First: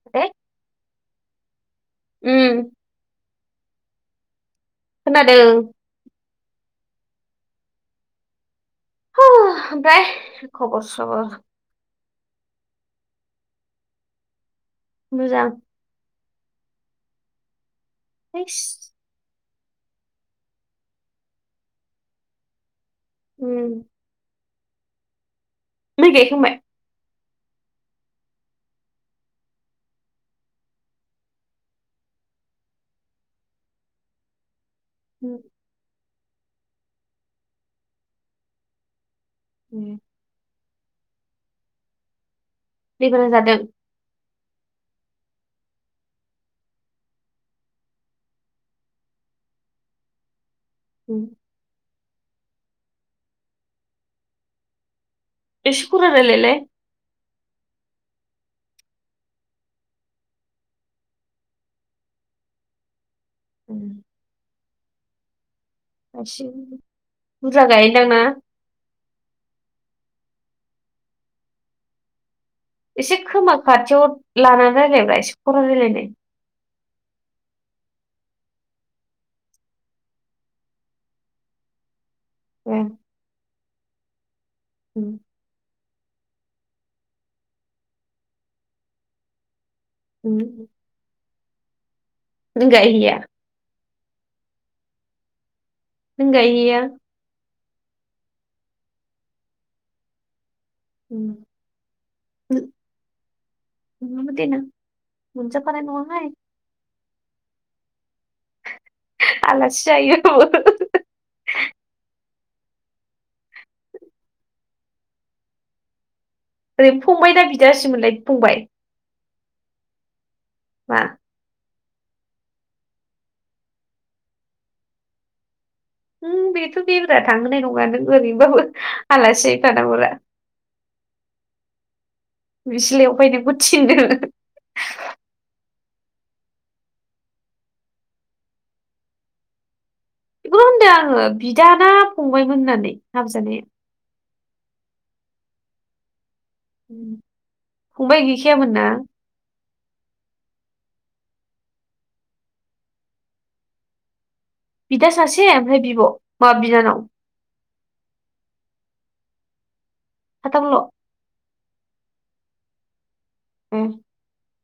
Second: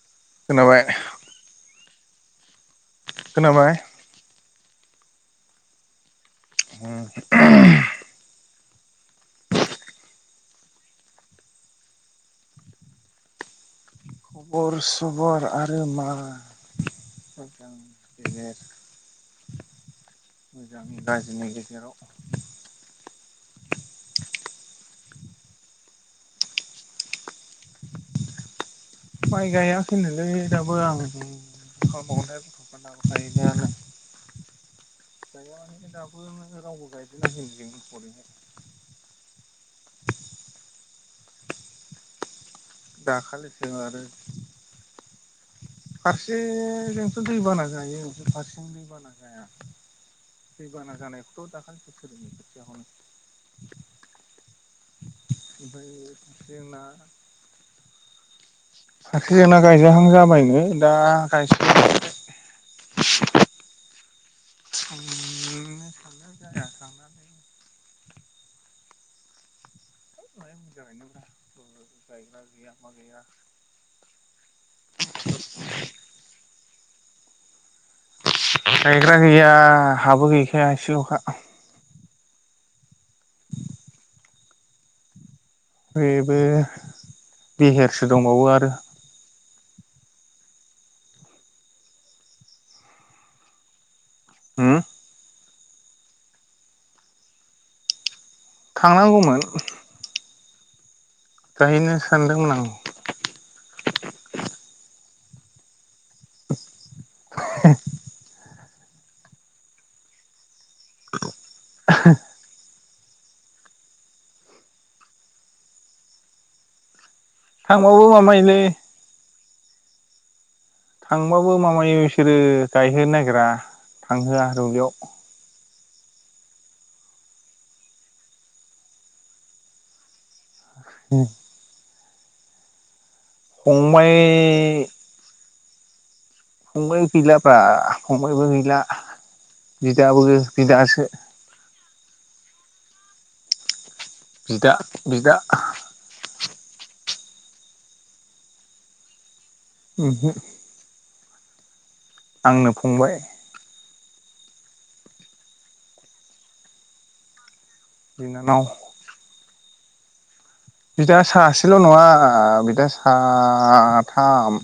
[unintelligible] खोनाबाय उम खोनाबाय खोनादों [inaudible] [inaudible] ओमफाय खबर सबर खबर सबर मोजां आरो मा होननो? [unintelligible] बिदिनो थैस मोजां गाज्रिनि गेजेराव उम माइ‌ गायखांबाय। माइ गायाखैनोलै दाबो आं मा खालाम बावनो? [unintelligible] [unintelligible] उम, गाय माने दाबो रावबो गायदोंनो उम दैबाना जादों दाखालिसो आरो फारसेजोंथ' दैबाना जायो फ्राय फारसेजों दैबाना जाया। दैबाना उम जानायखौथ' दाखालि एसे ओमफ्राय खरा रायलायलाय जोंना [unintelligible] जोंना गायजाहां जाबायमोन। दा [unintelligible] [inaudible] [inaudible] [unintelligible] थांनानै बुरजा गायो दांना? [unintelligible] गायग्रा गैया मा एसे गैया खोमा खाथियाव लानानै रायलाय ब्रा एसे खरा रायलायदो। गायग्रा गैया हाबो गैखाया एसे लखा। उम। [inaudible] बेबो बेहेरसो दंबावो आरो। उम। [unintelligible] उम। [unintelligible] थांनांगौमोन। उम। जाहैनो सानदोंमोन आं। नदिना मोनजफोर [unintelligible] [unintelligible] आलासि जायो। [unintelligible] ओरैनो फंबाय दा थांबाबो बिदाासमोनलाय माबायोलै फंबाय। [unintelligible] थांबाबो माबायो बिसोरो गायहोनो नागिरा थांहोआ रुबलियाव बेथ' बेब्रा थांहोनाय नंङा नों ओरैबाबो आलासि [unintelligible] उम। [unintelligible] बायदि फंबाय फंबबाय गैलाफ्रा फंबबायबो गैला बिदाबो बिदासो बिदाना फंबायमोन होननानै हामजानाया। बिदा बिदा। फंबाय गैखायामोन ना। [unintelligible] [unintelligible] बिदा सासे ओमफ्राय बिब' माबा बिनानाव बिनानाव साथाम ल'। बिदा सासेल' नंङा बिदा ए साथाम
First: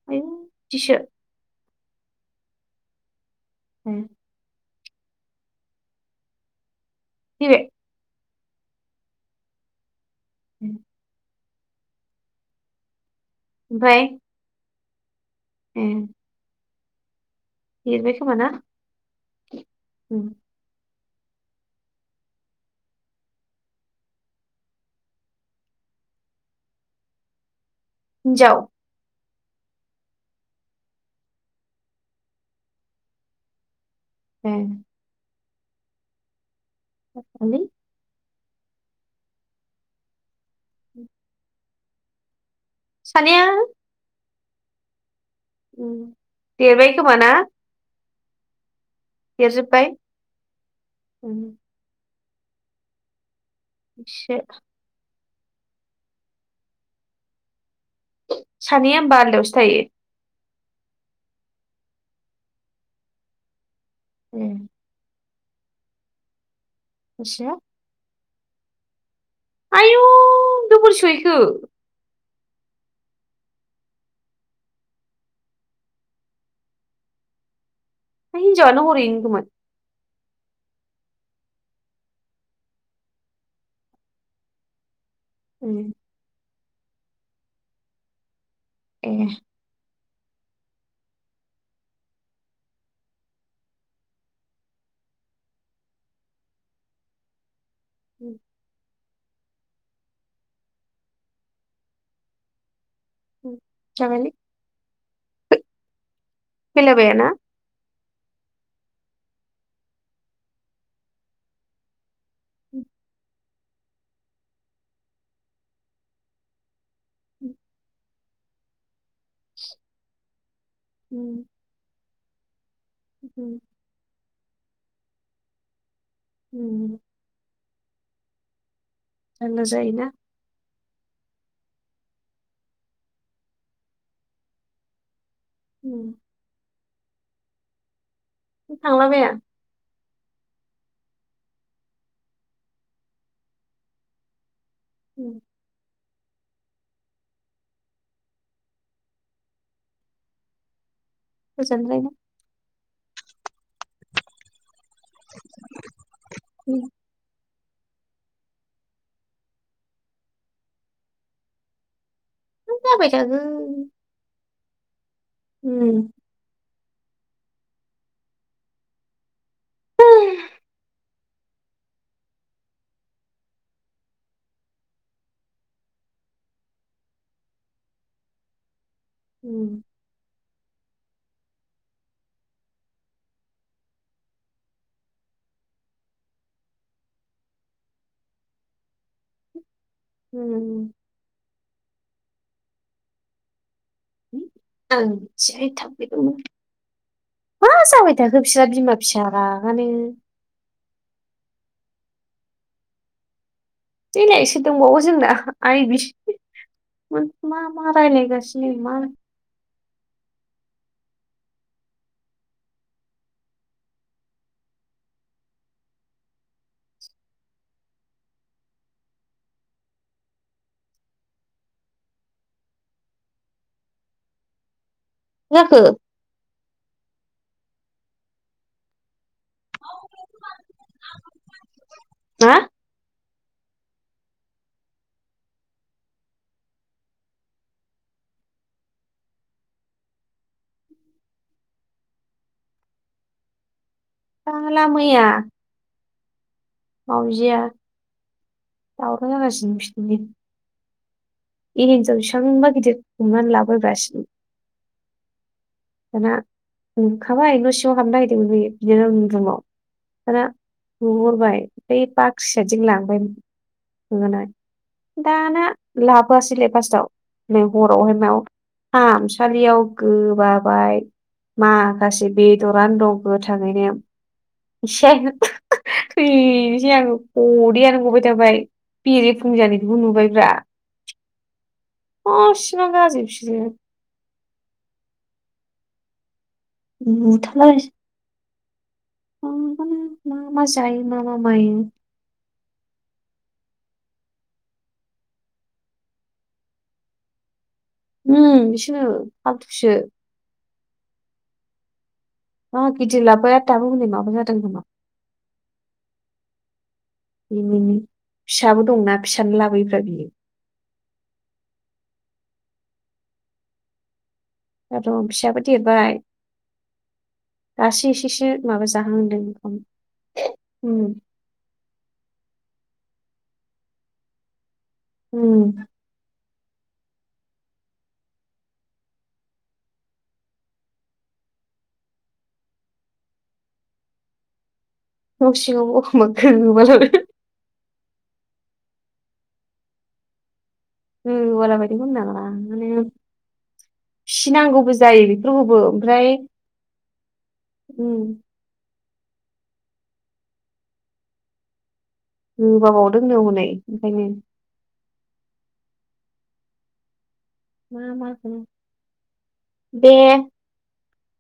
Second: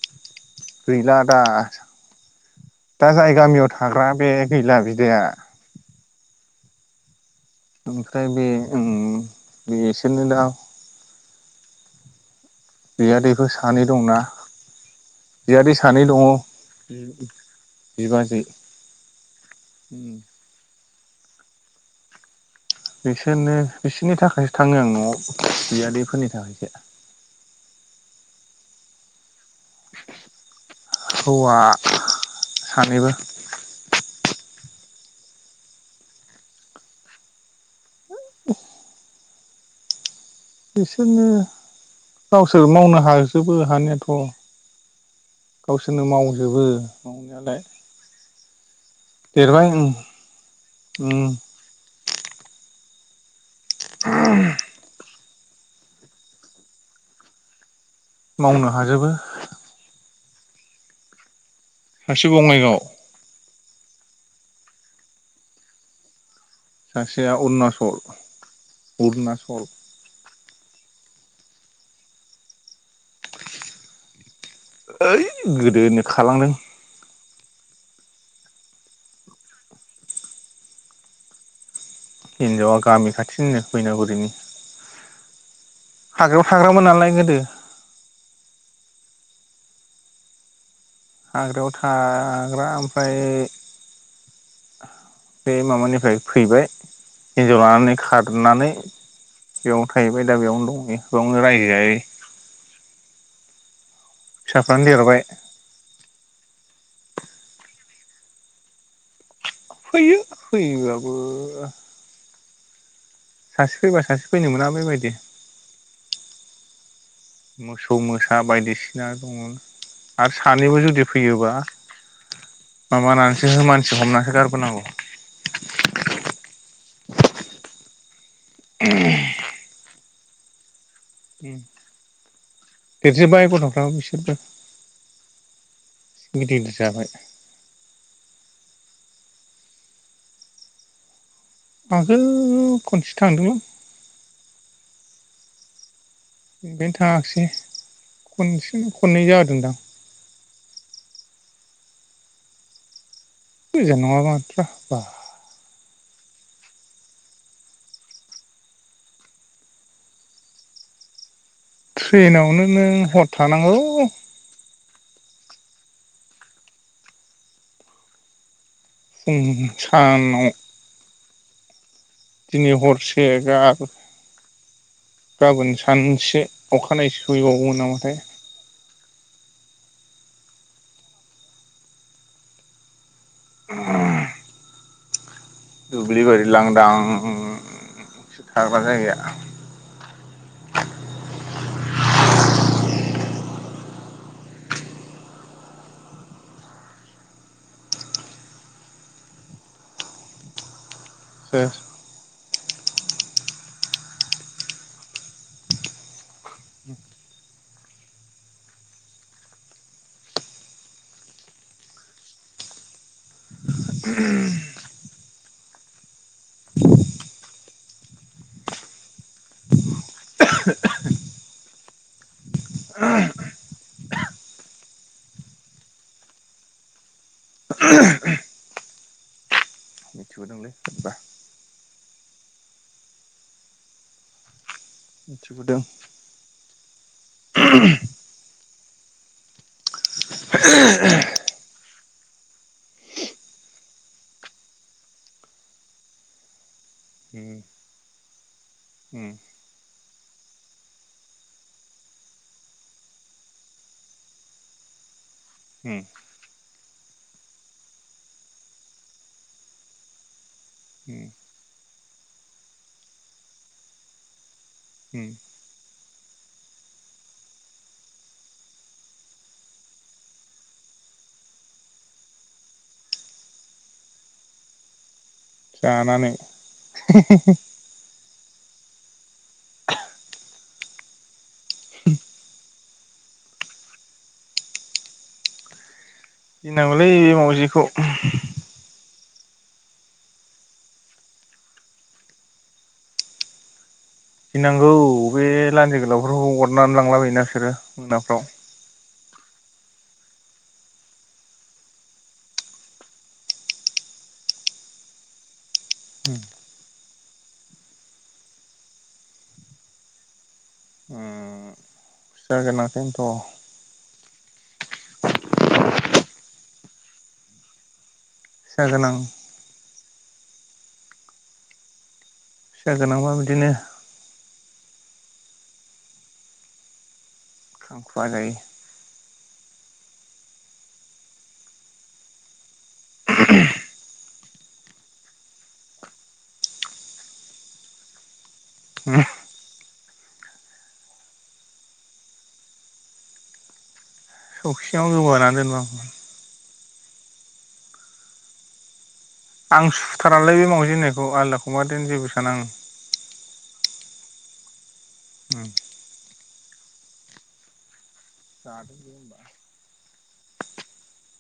[unintelligible] गैला दा दा जाय गामियाव थाग्रा बे गैला बिदाया। [unintelligible] ओमफ्राय बे बे एसोरनो दा ए बियादैफोर सानै ओमफ्राय दंना बियादै ए सानै दंङो। देरबाय खोमा बिबाजै ना उम बिसोरनो बिसोरनि थाखायसो थांङो आं न'आव बियादैफोरनि थाखायसो हिनजाव हौवा सानैबो उम। हेलौ। [inaudible] बिसोरनो गावसोर मावनो सानैया हाजोबो हानियाथ' उम गावसोरनो मावजोबो देरबाय खोमा ना मावनायालाय। देरबाय देरजोब्बाय उम उम। एसे। मावनो सानैया हाजोबो होमबा आलदायावसो थायो। सारसे बङाइगावाव उम। सासेया मिथिया अरुचल अरुनाचल आयु गोबोर सहैखो ओइ गोदोनोनो खालांदों। बै हिनजाव यानो हरै होन हिनजावा गामि खाथिनिनो बैनागुरिनि ओम। हाग्रायाव थाग्रामोन नालाय गोदो ओम। हाग्रायाव थाग्रा ओमफ्राय बे माबानिफ्राय फैबाय हिनजाव लानानै खारनानै बेयावनो थाहैबाय दा बेयावनो दंयावनो रायजो जाहैयो जाबायलै। फिसाफ्रानो देरबाय। फैलाबायाना फैयो फैयोबाबो ओ सासे फैबा सासे फैनो मोना बेबादि मोसौ मोसा बायदिसिना दङ आरो सानैबो जुदि जुदि फैयोबा माबानानैसो मानसि हमनानैसो गारबोनांगौ। ओम। ओम। जारला जायो ना। देरजोबबाय गथ'फ्राबो बिसोरबो ओ उम। गिदिर गिदिर जाबाय। थांलाबाया। आगोल खनसे थांदोंमोन। उम। बेफ्रायनो थाङाखैसै खनसेनो खननै जादोंदां। गोजोनलायनायो गोजान नङा माथ्रा बा उम। ट्रेनावनो नों जाबाय हर थानांगौ। थागोन उम। खम ओम सानाव दिनै हरसे गाबोन गाबोन सानसे अखानायै सहैबावो नामाथाय। उम। [unintelligible] दुब्लि बारि लांदां खाग्रा जायगाया। ओम। ओं जि [unintelligible] मा जाबाय थाखो बिस्रा बिमा फिसा रागायानो सोर ओइलाय सोर दंबावो जोंना आइ बिसि मा मा रायलायगासिनि मा [unintelligible] मा जाखो? [unintelligible] मिथिबोदोंलै सोरबा मा बोदों। बाला मैया मावजिया उम उम दावराव जागासिनो बिसिनिथिं एनजर बेसेबांबा गिदिर हमना लाबोगासिनो। उम दाना हमखाबाय न' सिङाव हाबनो नागिरदोंमोन बियो बिदिनो आंनि रुमाव दा नुहरबाय बाख्रि सायदिं लांबाय होमबाना। उम दाना लाबोआसैलै फास्स्टआव नै हरावहाय मायाव खामसालियाव गोबाबाय। माखासे बेदरानो दं गोथाङैनो एसे जानानै गदैयानो गबाय थाबाय बेरेफुं जानायखौबो नुबायब्रा। मावबिबान गाज्रि बिसोरो गिनांगौलै बे मावजिखौ मा जायो मामा मायो। फिनांगौ बे लान्जि गोलावफोरखौ अरनानै लांला बाययो ना बिसोरो। मोनाफ्राव उम बिसनो फालथुसो। मा गिदिर लाबोबाय आथाबो हनै माबा जादों होनोमा। फिसाबो दंनाा फिसानो लाबोयोफ्रा बियो। उम। जागोन खौनोथ'। दा दं फिसायाबो देरबाय दासो एसेसो फिसा माबा जाहां गोनां होनदों। उम। फिसा गोनांबा बिदिनो। उम। [inaudible] [inaudible] न' सिङावबो एखमबा गोबालाङो। उम। [unintelligible] फिनांगौबो सौखियाव जायो गोबानानै दोनबो बेफोरखौबो आं ओमफ्राय आं सुथारालाय बे मावजि होननायखौ आललाखौबा देन जेबो साना आं गोबाबावदोंनो हनै ओंखायनो [unintelligible] [unintelligible] [unintelligible] बे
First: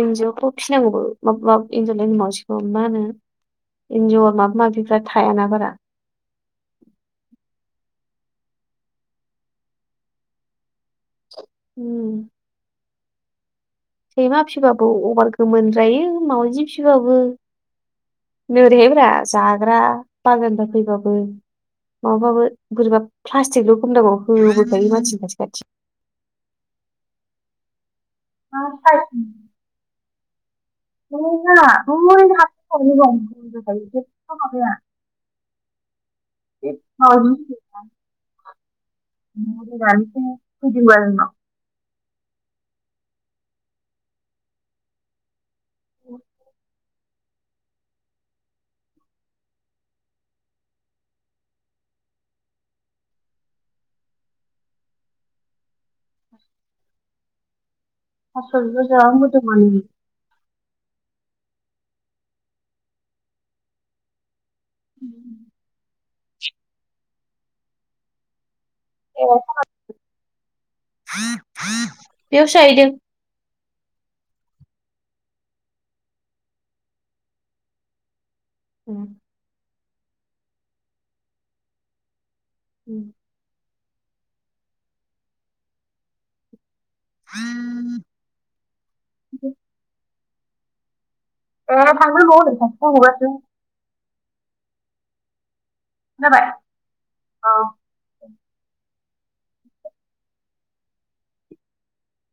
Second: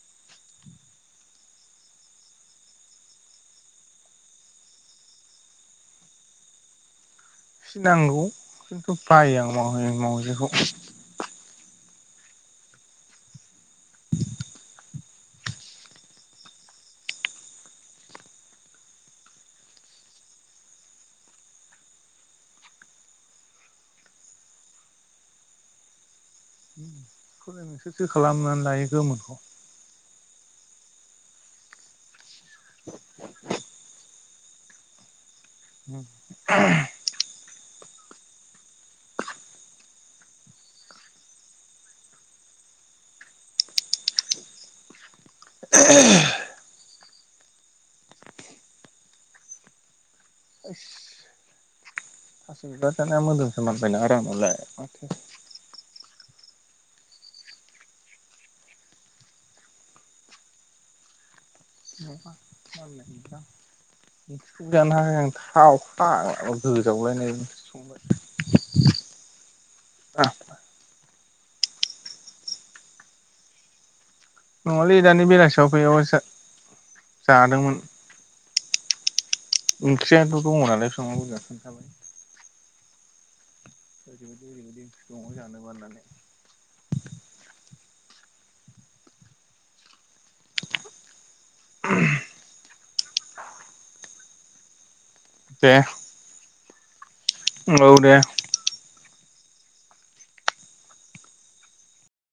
एन्जावखौ फिनांगौ एन्जारलायनो मावसिगौ मा होनो। इन्जर माबा माबिफ्रा थायाना बारा। फिनांगौ खिन्थु बायो आं मावजि मावजिखौ उम। सैमा फिसिबाबो अभार गोमोनद्राय जायो मावजि फिबाबो नोरैहायब्रा जाग्रा बाजारनिफ्राइ फैबाबो माबाबाबो बोरैबा प्लास्टिकल' खमदांगाव होबोखायो मानसिनि खाथि खाथि नोंसोरसो खालामनानै लायो खाथि गोमोनखौ। [unintelligible] [unintelligible] [unintelligible] [inaudible] [inaudible] [unintelligible] थास' बिबार जाबा मोदोम मानो जानो हाया थाव फाग्ला। होजावलायनाय आं बेयावसो जाहैदो। नङालै दानि बेलासियाव फैयो जादोंमोन। [unintelligible] ओंख्रियानोथ' दङ नालाय। [unintelligible] उम। ओरैबादि ओरैबादि ओं दङआव जानोबानानै। [unintelligible] ओ थांनो [unintelligible] दे खोनाबाय औ। औ दे।